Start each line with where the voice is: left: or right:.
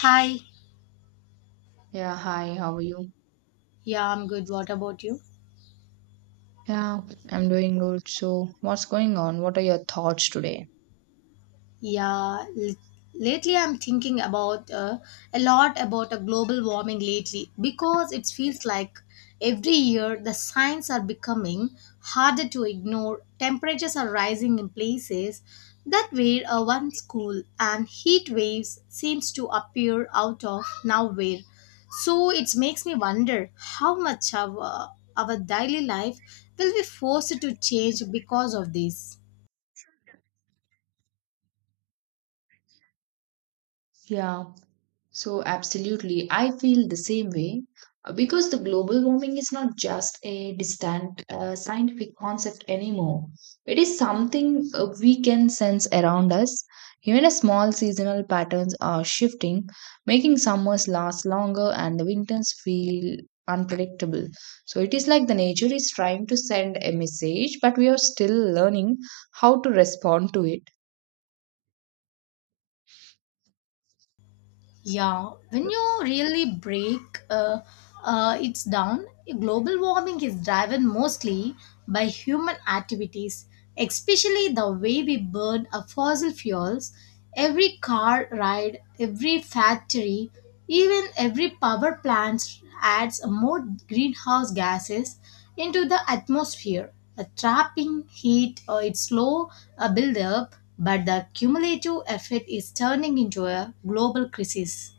left: Hi.
right: Yeah, hi, how are you?
left: Yeah, I'm good. What about you?
right: Yeah, I'm doing good. So, what's going on? What are your thoughts today?
left: Yeah, lately I'm thinking about a lot about a global warming lately because it feels like every year the signs are becoming harder to ignore. Temperatures are rising in places that were once cool and heat waves seems to appear out of nowhere. So it makes me wonder how much of our daily life will be forced to change because of this.
right: Yeah. So, absolutely, I feel the same way because the global warming is not just a distant scientific concept anymore. It is something we can sense around us. Even a small seasonal patterns are shifting, making summers last longer and the winters feel unpredictable. So, it is like the nature is trying to send a message, but we are still learning how to respond to it.
left: Yeah, when you really break it's down, global warming is driven mostly by human activities, especially the way we burn our fossil fuels. Every car ride, every factory, even every power plant adds more greenhouse gases into the atmosphere, trapping heat. Its slow buildup, but the cumulative effect is turning into a global crisis.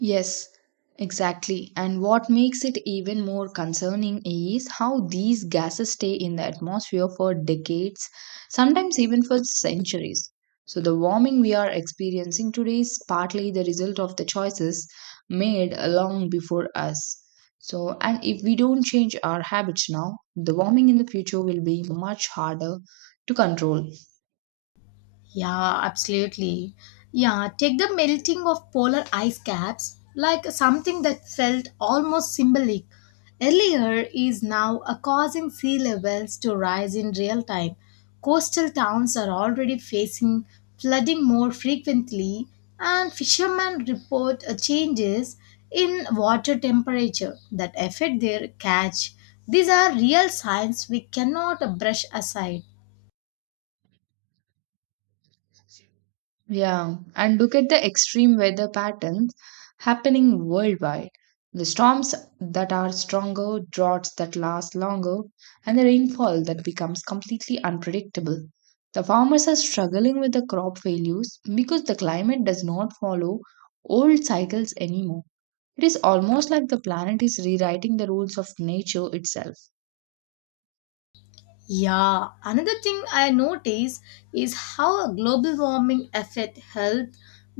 right: Yes, exactly. And what makes it even more concerning is how these gases stay in the atmosphere for decades, sometimes even for centuries. So, the warming we are experiencing today is partly the result of the choices made long before us. So, and if we don't change our habits now, the warming in the future will be much harder to control.
left: Yeah, absolutely. Yeah, take the melting of polar ice caps like something that felt almost symbolic. Earlier is now causing sea levels to rise in real time. Coastal towns are already facing flooding more frequently, and fishermen report changes in water temperature that affect their catch. These are real signs we cannot brush aside.
right: Yeah, and look at the extreme weather patterns happening worldwide. The storms that are stronger, droughts that last longer, and the rainfall that becomes completely unpredictable. The farmers are struggling with the crop failures because the climate does not follow old cycles anymore. It is almost like the planet is rewriting the rules of nature itself.
left: Yeah, another thing I notice is how a global warming affect health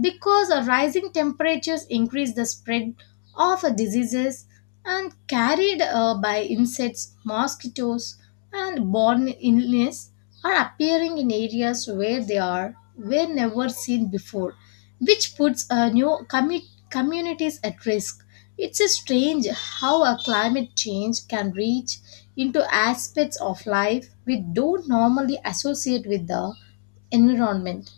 left: because a rising temperatures increase the spread of a diseases and carried by insects, mosquitoes and born illness are appearing in areas where they are were never seen before, which puts new communities at risk. It's a strange how a climate change can reach into aspects of life we don't normally associate with the environment.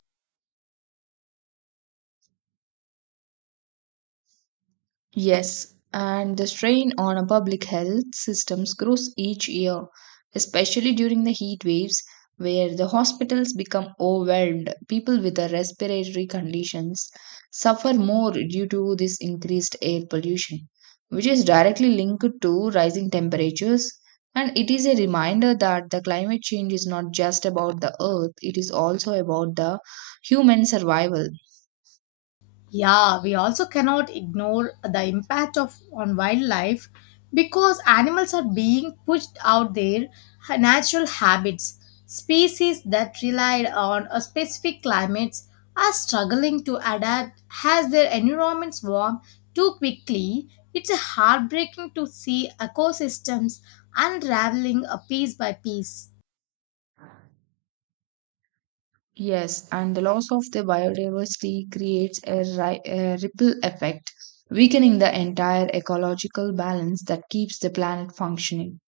right: Yes, and the strain on our public health systems grows each year, especially during the heat waves where the hospitals become overwhelmed. People with the respiratory conditions suffer more due to this increased air pollution, which is directly linked to rising temperatures. And it is a reminder that the climate change is not just about the earth, it is also about the human survival.
left: Yeah, we also cannot ignore the impact of on wildlife because animals are being pushed out their natural habits. Species that relied on a specific climates are struggling to adapt as their environments warm too quickly. It's heartbreaking to see ecosystems unraveling a piece by piece.
right: Yes, and the loss of the biodiversity creates a ripple effect, weakening the entire ecological balance that keeps the planet functioning.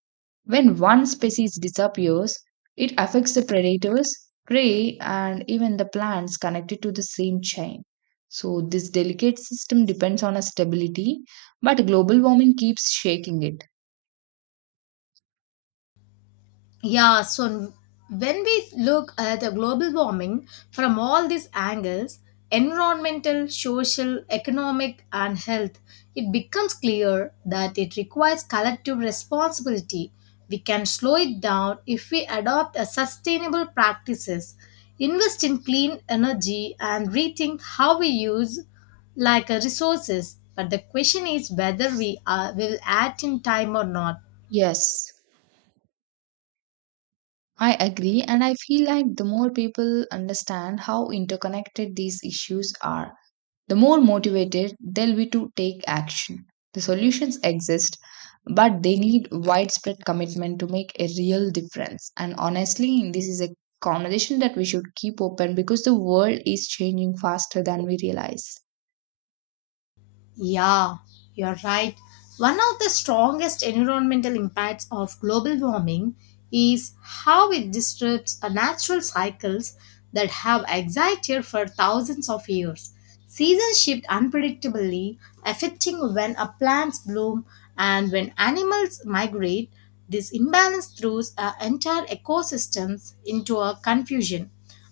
right: When one species disappears, it affects the predators, prey, and even the plants connected to the same chain. So, this delicate system depends on a stability, but global warming keeps shaking it.
left: Yeah, so when we look at the global warming from all these angles environmental, social, economic, and health it becomes clear that it requires collective responsibility. We can slow it down if we adopt a sustainable practices, invest in clean energy, and rethink how we use like resources. But the question is whether we are, will act in time or not.
right: Yes, I agree, and I feel like the more people understand how interconnected these issues are, the more motivated they'll be to take action. The solutions exist, but they need widespread commitment to make a real difference. And honestly, this is a conversation that we should keep open because the world is changing faster than we realize.
left: Yeah, you're right. One of the strongest environmental impacts of global warming is how it disrupts natural cycles that have existed for thousands of years. Seasons shift unpredictably, affecting when a plants bloom and when animals migrate. This imbalance throws entire ecosystems into a confusion,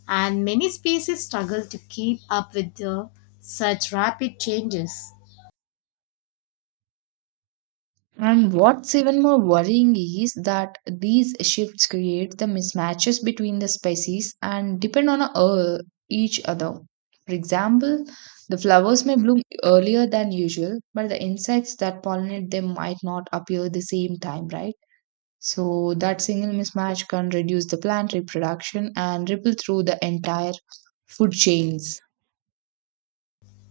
left: and many species struggle to keep up with the, such rapid changes.
right: And what's even more worrying is that these shifts create the mismatches between the species and depend on each other. For example, the flowers may bloom earlier than usual, but the insects that pollinate them might not appear the same time, right? So that single mismatch can reduce the plant reproduction and ripple through the entire food chains.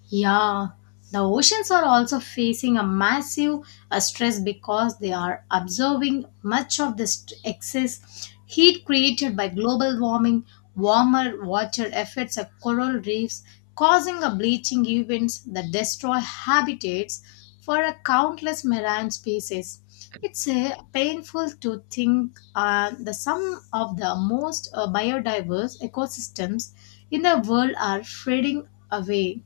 left: Yeah, the oceans are also facing a massive stress because they are absorbing much of the excess heat created by global warming. Warmer water affects the coral reefs, causing a bleaching events that destroy habitats for a countless marine species. It's painful to think that some of the most biodiverse ecosystems in the world are fading away.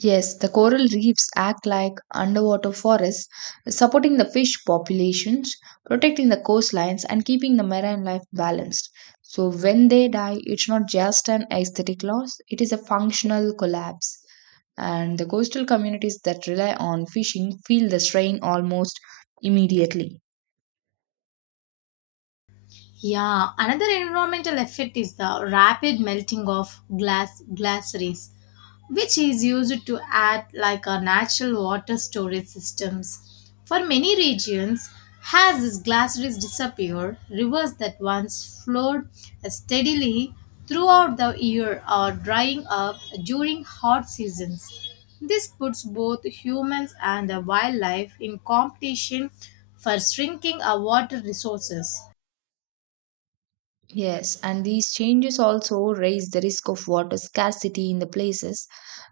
right: Yes, the coral reefs act like underwater forests, supporting the fish populations, protecting the coastlines, and keeping the marine life balanced. So, when they die, it's not just an aesthetic loss, it is a functional collapse. And the coastal communities that rely on fishing feel the strain almost immediately.
left: Yeah, another environmental effect is the rapid melting of glass glaciers, which is used to act like a natural water storage systems. For many regions, as these glaciers disappear, rivers that once flowed steadily throughout the year are drying up during hot seasons. This puts both humans and the wildlife in competition for shrinking our water resources.
right: Yes, and these changes also raise the risk of water scarcity in the places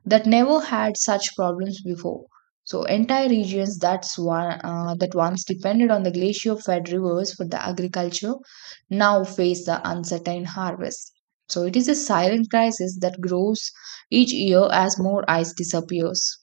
right: that never had such problems before. So, entire regions that's one, that once depended on the glacier fed rivers for the agriculture now face the uncertain harvest. So, it is a silent crisis that grows each year as more ice disappears.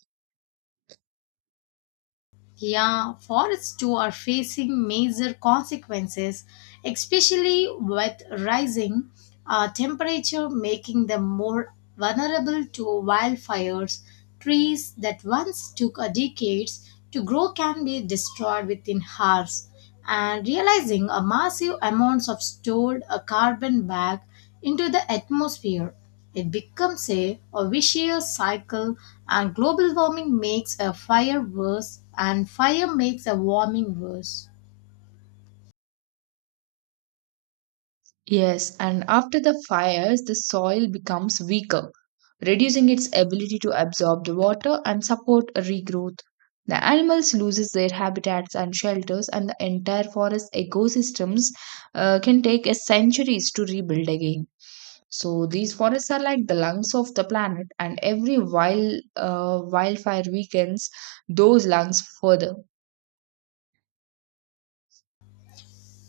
left: Yeah, forests too are facing major consequences, especially with rising temperature, making them more vulnerable to wildfires. Trees that once took a decades to grow can be destroyed within hours. And realizing a massive amounts of stored carbon back into the atmosphere. It becomes a vicious cycle, and global warming makes a fire worse, and fire makes a warming worse.
right: Yes, and after the fires, the soil becomes weaker, reducing its ability to absorb the water and support a regrowth. The animals loses their habitats and shelters, and the entire forest ecosystems can take a centuries to rebuild again. So these forests are like the lungs of the planet, and every wildfire weakens those lungs further.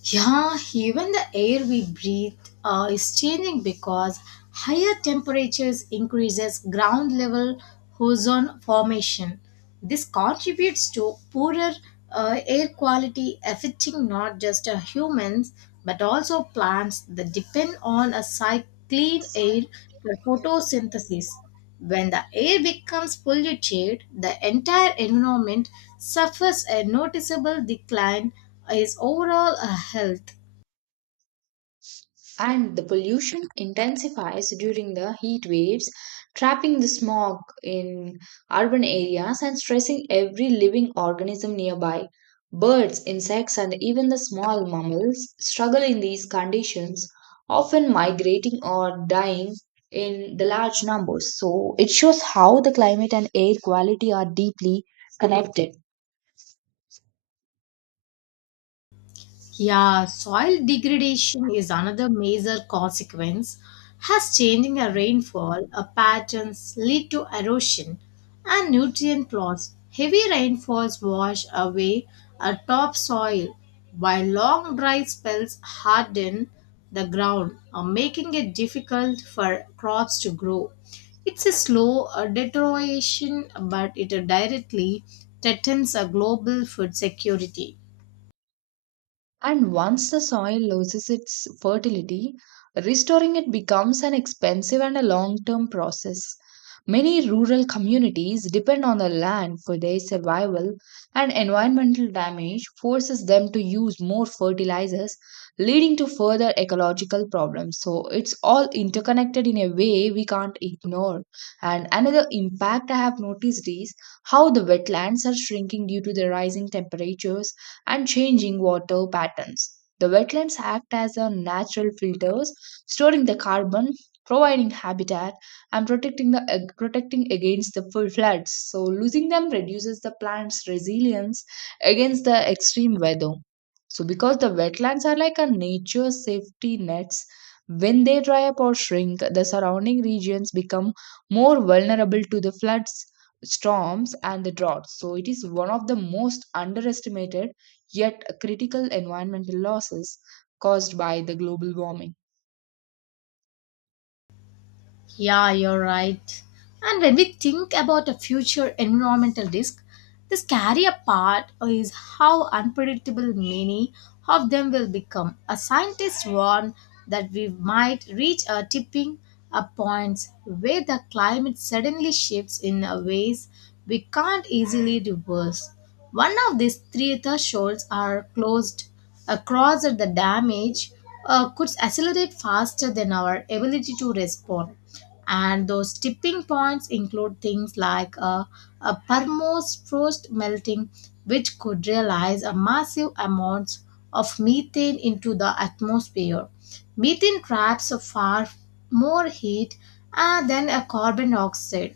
left: Yeah, even the air we breathe is changing because higher temperatures increases ground level ozone formation. This contributes to poorer air quality affecting not just humans but also plants that depend on a clean air for photosynthesis. When the air becomes polluted, the entire environment suffers a noticeable decline in overall health.
right: And the pollution intensifies during the heat waves, trapping the smog in urban areas and stressing every living organism nearby. Birds, insects, and even the small mammals struggle in these conditions, often migrating or dying in the large numbers. So, it shows how the climate and air quality are deeply connected.
left: Yeah, soil degradation is another major consequence as changing a rainfall patterns lead to erosion and nutrient loss. Heavy rainfalls wash away a topsoil while long dry spells harden the ground, making it difficult for crops to grow. It's a slow deterioration, but it directly threatens a global food security.
right: And once the soil loses its fertility, restoring it becomes an expensive and a long term process. Many rural communities depend on the land for their survival, and environmental damage forces them to use more fertilizers, leading to further ecological problems. So, it's all interconnected in a way we can't ignore. And another impact I have noticed is how the wetlands are shrinking due to the rising temperatures and changing water patterns. The wetlands act as a natural filters, storing the carbon, providing habitat, and protecting protecting against the full floods. So losing them reduces the plant's resilience against the extreme weather. So because the wetlands are like a nature safety nets, when they dry up or shrink, the surrounding regions become more vulnerable to the floods, storms, and the droughts. So it is one of the most underestimated yet critical environmental losses caused by the global warming.
left: Yeah, you're right. And when we think about a future environmental risk, the scarier part is how unpredictable many of them will become. A scientist warned that we might reach a tipping a point where the climate suddenly shifts in a ways we can't easily reverse. One of these three thresholds are closed across the damage could accelerate faster than our ability to respond and those tipping points include things like a permos frost melting which could realize a massive amounts of methane into the atmosphere methane traps far more heat than a carbon dioxide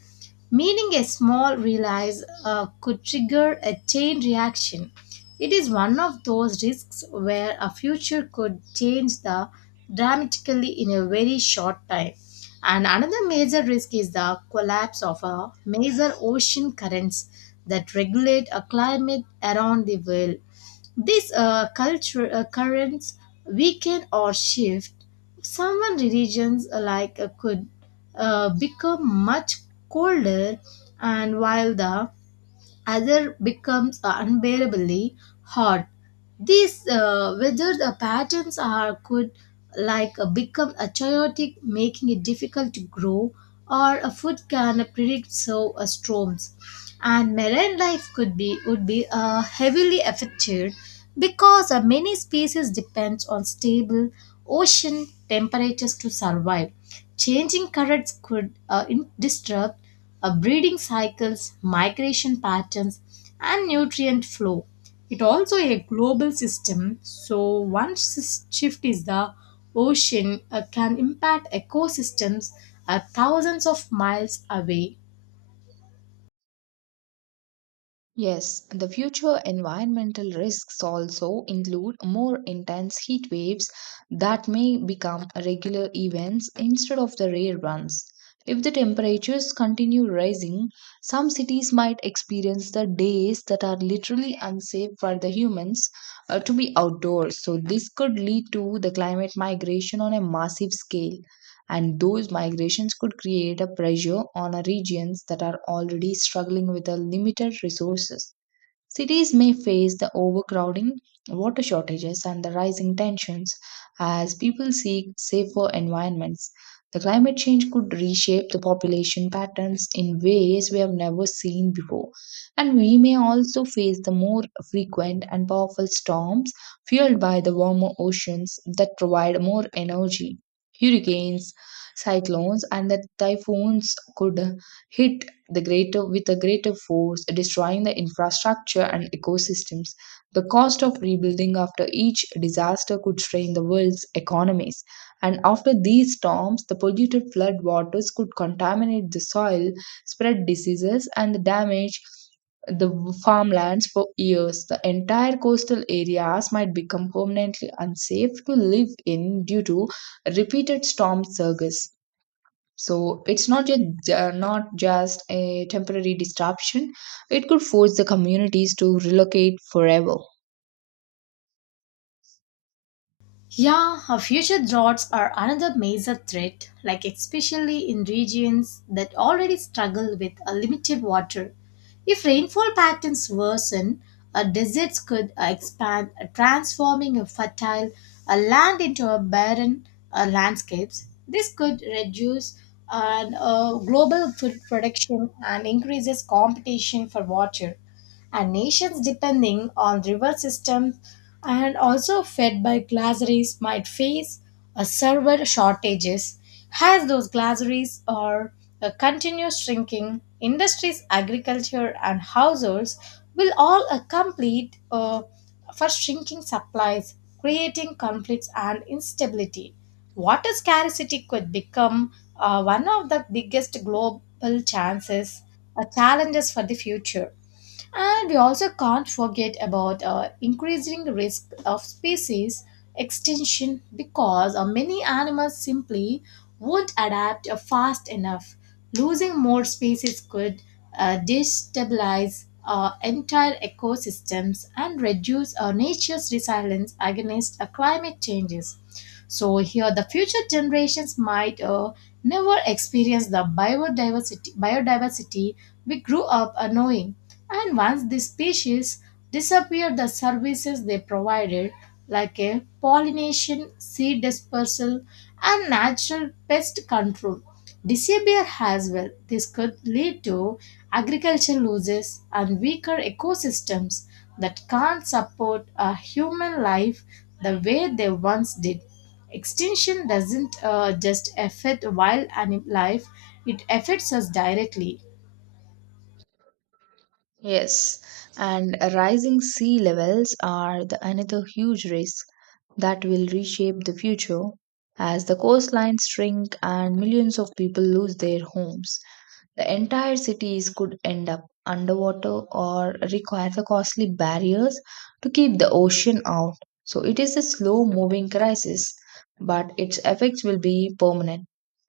left: meaning a small release could trigger a chain reaction it is one of those risks where a future could change the dramatically in a very short time. And another major risk is the collapse of a major ocean currents that regulate a climate around the world. These culture currents weaken or shift. Some regions like could become much colder, and while the other becomes unbearably hot. These weather the patterns are could like become a chaotic, making it difficult to grow, or a food can predict so storms. And marine life could be would be heavily affected because many species depends on stable ocean temperatures to survive. Changing currents could disrupt breeding cycles, migration patterns, and nutrient flow. It also a global system, so one shift is the ocean can impact ecosystems thousands of miles away.
right: Yes, the future environmental risks also include more intense heat waves that may become regular events instead of the rare ones. If the temperatures continue rising, some cities might experience the days that are literally unsafe for the humans to be outdoors. So, this could lead to the climate migration on a massive scale. And those migrations could create a pressure on a regions that are already struggling with a limited resources. Cities may face the overcrowding, water shortages, and the rising tensions as people seek safer environments. The climate change could reshape the population patterns in ways we have never seen before. And we may also face the more frequent and powerful storms fueled by the warmer oceans that provide more energy. Hurricanes, cyclones, and the typhoons could hit the greater with a greater force, destroying the infrastructure and ecosystems. The cost of rebuilding after each disaster could strain the world's economies. And after these storms, the polluted flood waters could contaminate the soil, spread diseases, and damage the farmlands for years. The entire coastal areas might become permanently unsafe to live in due to repeated storm surges. So it's not just a temporary disruption. It could force the communities to relocate forever.
left: Yeah, our future droughts are another major threat, like especially in regions that already struggle with a limited water. If rainfall patterns worsen, deserts could expand, transforming a fertile land into a barren landscapes. This could reduce and global food production and increases competition for water and nations depending on river systems and also fed by glaciers might face a severe shortages as those glaciers are continuous shrinking industries agriculture and households will all complete for shrinking supplies creating conflicts and instability water scarcity could become one of the biggest global chances challenges for the future and we also can't forget about increasing risk of species extinction because many animals simply won't adapt fast enough. Losing more species could destabilize entire ecosystems and reduce nature's resilience against climate changes. So here, the future generations might never experience the biodiversity we grew up knowing. And once these species disappear, the services they provided, like a pollination, seed dispersal, and natural pest control, disappear as well. This could lead to agricultural losses and weaker ecosystems that can't support a human life the way they once did. Extinction doesn't just affect wild animal life, it affects us directly.
right: Yes, and rising sea levels are the another huge risk that will reshape the future as the coastlines shrink and millions of people lose their homes. The entire cities could end up underwater or require the costly barriers to keep the ocean out. So it is a slow moving crisis, but its effects will be permanent,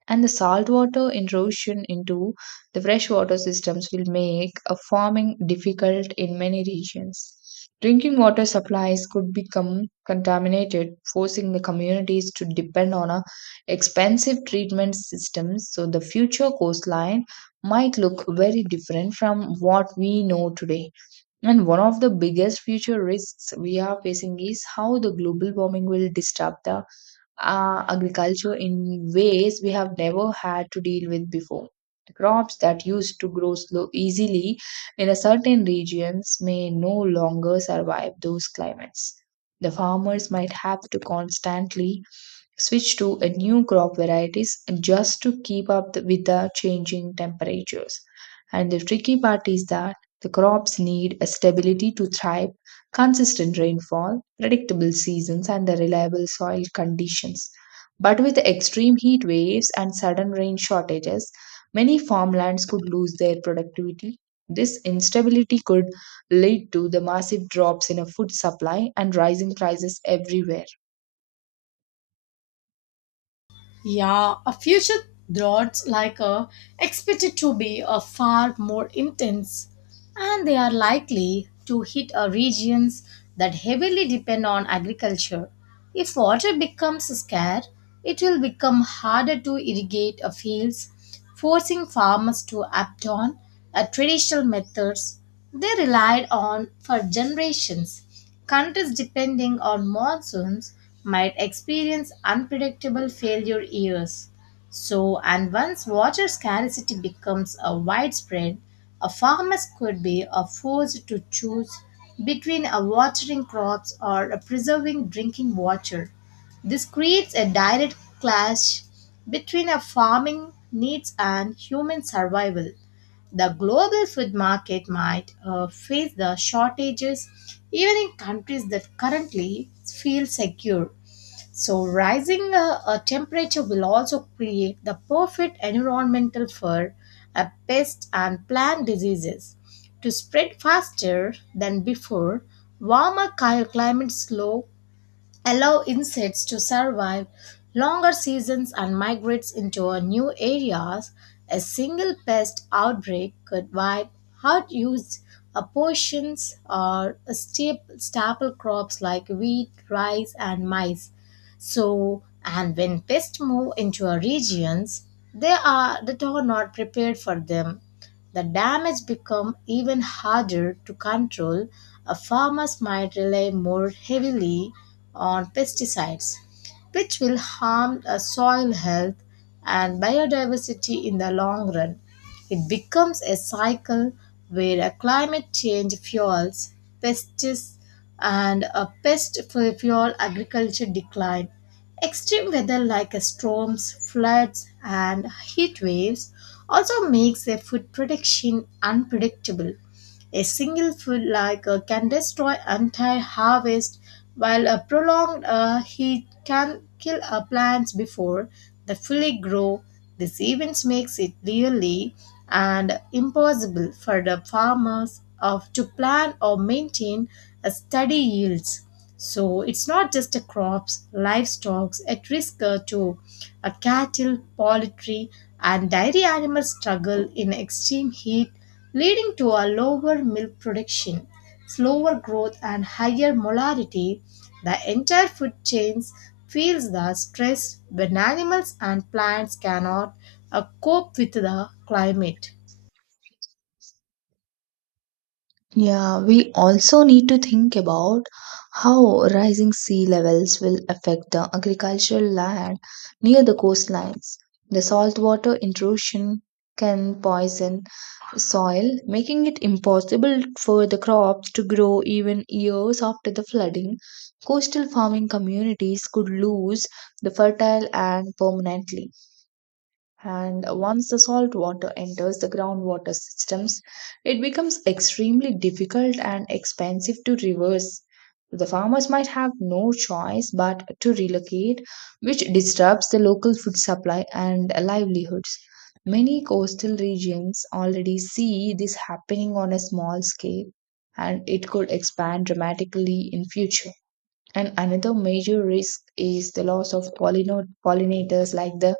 right: and the saltwater intrusion into the freshwater systems will make a farming difficult in many regions. Drinking water supplies could become contaminated, forcing the communities to depend on a expensive treatment systems. So the future coastline might look very different from what we know today. And one of the biggest future risks we are facing is how the global warming will disrupt the agriculture in ways we have never had to deal with before. Crops that used to grow slow easily in a certain regions may no longer survive those climates. The farmers might have to constantly switch to a new crop varieties just to keep with the changing temperatures. And the tricky part is that the crops need a stability to thrive, consistent rainfall, predictable seasons, and the reliable soil conditions. But with extreme heat waves and sudden rain shortages, many farmlands could lose their productivity. This instability could lead to the massive drops in a food supply and rising prices everywhere.
left: Yeah, a future droughts like a expected to be a far more intense, and they are likely to hit a regions that heavily depend on agriculture. If water becomes scarce, it will become harder to irrigate a fields, forcing farmers to adopt on a traditional methods they relied on for generations. Countries depending on monsoons might experience unpredictable failure years. So, and once water scarcity becomes a widespread, a farmers could be a forced to choose between a watering crops or a preserving drinking water. This creates a direct clash between a farming needs and human survival. The global food market might face the shortages even in countries that currently feel secure. So, rising temperature will also create the perfect environmental for pests and plant diseases to spread faster than before. Warmer climates slow allow insects to survive longer seasons and migrates into a new areas. A single pest outbreak could wipe out used portions or staple crops like wheat, rice, and maize. So, and when pests move into our regions, they are that are not prepared for them the damage becomes even harder to control. Farmers might rely more heavily on pesticides, which will harm the soil health and biodiversity in the long run. It becomes a cycle where a climate change fuels pests and a pest fuel agriculture decline. Extreme weather like storms, floods, and heat waves also makes their food production unpredictable. A single full like can destroy entire harvest, while a prolonged heat can kill plants before they fully grow. This event makes it really and impossible for the farmers of to plan or maintain a steady yields. So it's not just the crops, livestock at risk too. A cattle, poultry, and dairy animals struggle in extreme heat leading to a lower milk production, slower growth, and higher molarity. The entire food chain feels the stress when animals and plants cannot cope with the climate.
right: Yeah, we also need to think about how rising sea levels will affect the agricultural land near the coastlines. The saltwater intrusion can poison soil, making it impossible for the crops to grow even years after the flooding. Coastal farming communities could lose the fertile and permanently. And once the salt water enters the groundwater systems, it becomes extremely difficult and expensive to reverse. The farmers might have no choice but to relocate, which disrupts the local food supply and livelihoods. Many coastal regions already see this happening on a small scale, and it could expand dramatically in future. And another major risk is the loss of pollinators like the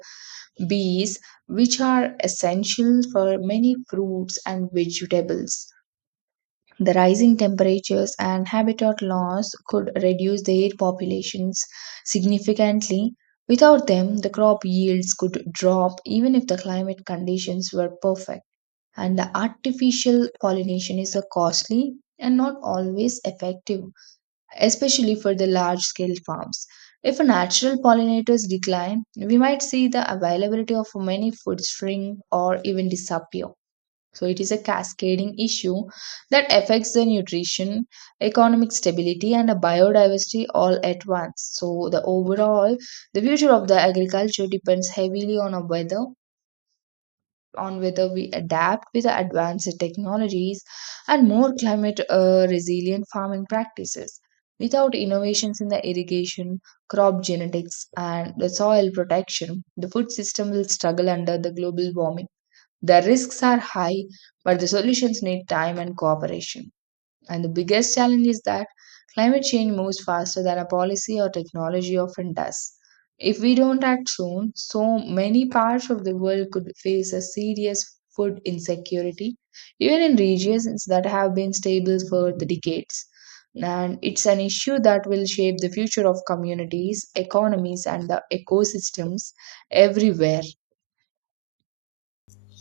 right: bees, which are essential for many fruits and vegetables. The rising temperatures and habitat loss could reduce their populations significantly. Without them, the crop yields could drop even if the climate conditions were perfect. And the artificial pollination is a costly and not always effective especially for the large scale farms. If natural pollinators decline, we might see the availability of many food shrink or even disappear. So, it is a cascading issue that affects the nutrition, economic stability, and the biodiversity all at once. So, the overall, the future of the agriculture depends heavily on a weather, on whether we adapt with the advanced technologies and more climate resilient farming practices. Without innovations in the irrigation, crop genetics, and the soil protection, the food system will struggle under the global warming. The risks are high, but the solutions need time and cooperation. And the biggest challenge is that climate change moves faster than a policy or technology often does. If we don't act soon, so many parts of the world could face a serious food insecurity, even in regions that have been stable for the decades. And it's an issue that will shape the future of communities, economies, and the ecosystems everywhere.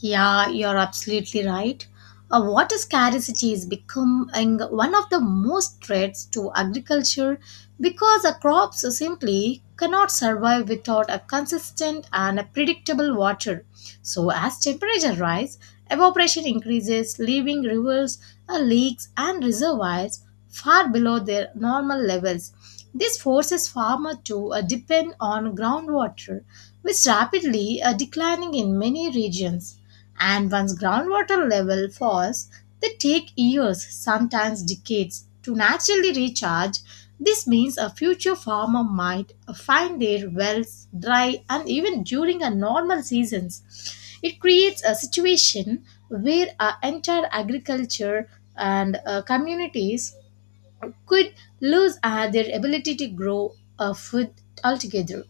left: Yeah, you're absolutely right. Water scarcity is becoming one of the most threats to agriculture because crops simply cannot survive without a consistent and a predictable water. So, as temperature rise, evaporation increases, leaving rivers, lakes, and reservoirs far below their normal levels. This forces farmers to depend on groundwater, which is rapidly declining in many regions. And once groundwater level falls, they take years, sometimes decades, to naturally recharge. This means a future farmer might find their wells dry and even during a normal seasons. It creates a situation where our entire agriculture and communities could lose their ability to grow food altogether.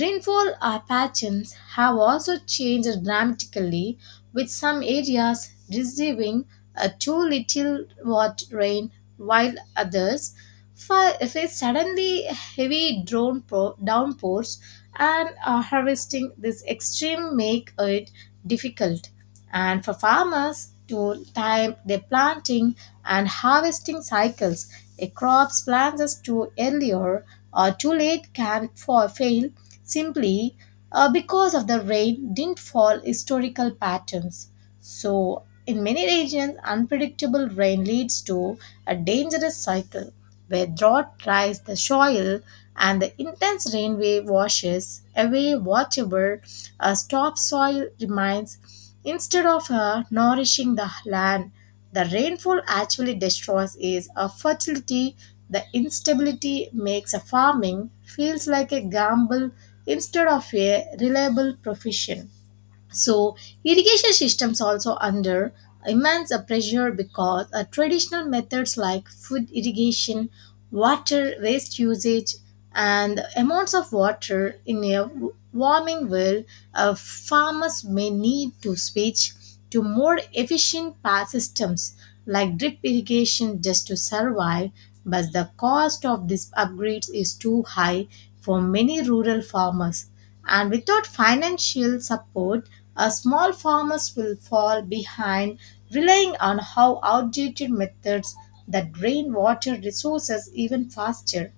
left: Rainfall patterns have also changed dramatically, with some areas receiving too little what rain, while others face suddenly heavy drone downpours, and harvesting this extreme make it difficult and for farmers to time their planting and harvesting cycles. A crop's plants too earlier or too late can fail simply because of the rain didn't fall historical patterns. So, in many regions, unpredictable rain leads to a dangerous cycle where drought dries the soil and the intense rain wave washes away whatever topsoil remains. Instead of nourishing the land, the rainfall actually destroys its fertility. The instability makes a farming feels like a gamble instead of a reliable profession. So irrigation systems also under immense pressure because traditional methods like food irrigation, water waste usage, and the amounts of water in a warming will, farmers may need to switch to more efficient power systems like drip irrigation just to survive. But the cost of these upgrades is too high for many rural farmers, and without financial support, small farmers will fall behind, relying on how outdated methods that drain water resources even faster.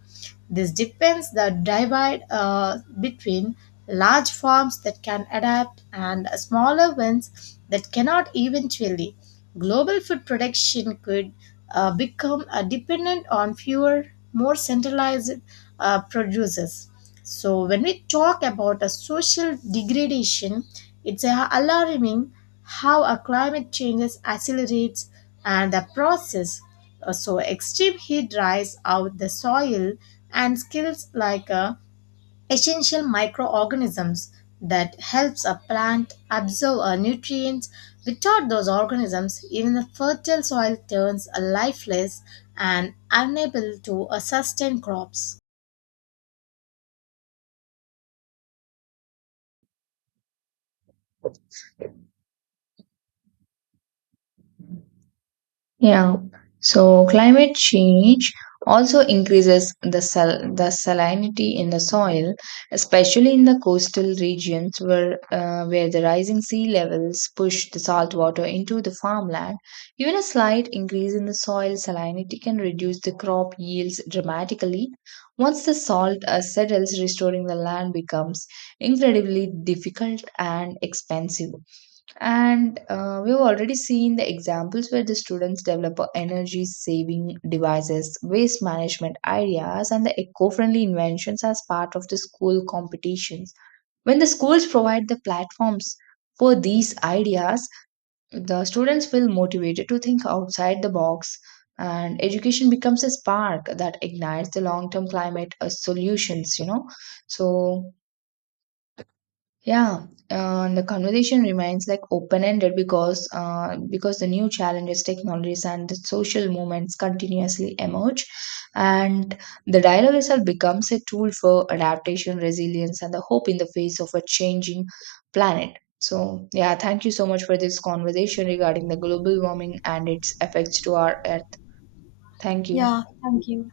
left: This depends the divide between large farms that can adapt and smaller ones that cannot eventually. Global food production could become dependent on fewer, more centralized producers. So when we talk about a social degradation, it's alarming how a climate changes accelerates and the process. So extreme heat dries out the soil and kills like essential microorganisms that helps a plant absorb nutrients. Without those organisms, even the fertile soil turns lifeless and unable to sustain crops.
right: Yeah. So climate change also increases the salinity in the soil, especially in the coastal regions where the rising sea levels push the salt water into the farmland. Even a slight increase in the soil salinity can reduce the crop yields dramatically. Once the salt settles, restoring the land becomes incredibly difficult and expensive. And we've already seen the examples where the students develop a energy saving devices, waste management ideas, and the eco friendly inventions as part of the school competitions. When the schools provide the platforms for these ideas, the students feel motivated to think outside the box, and education becomes a spark that ignites the long term climate solutions, you know. So, yeah, and the conversation remains like open-ended because the new challenges, technologies, and the social movements continuously emerge, and the dialogue itself becomes a tool for adaptation, resilience, and the hope in the face of a changing planet. So, yeah, thank you so much for this conversation regarding the global warming and its effects to our Earth. Thank you.
left: Yeah, thank you.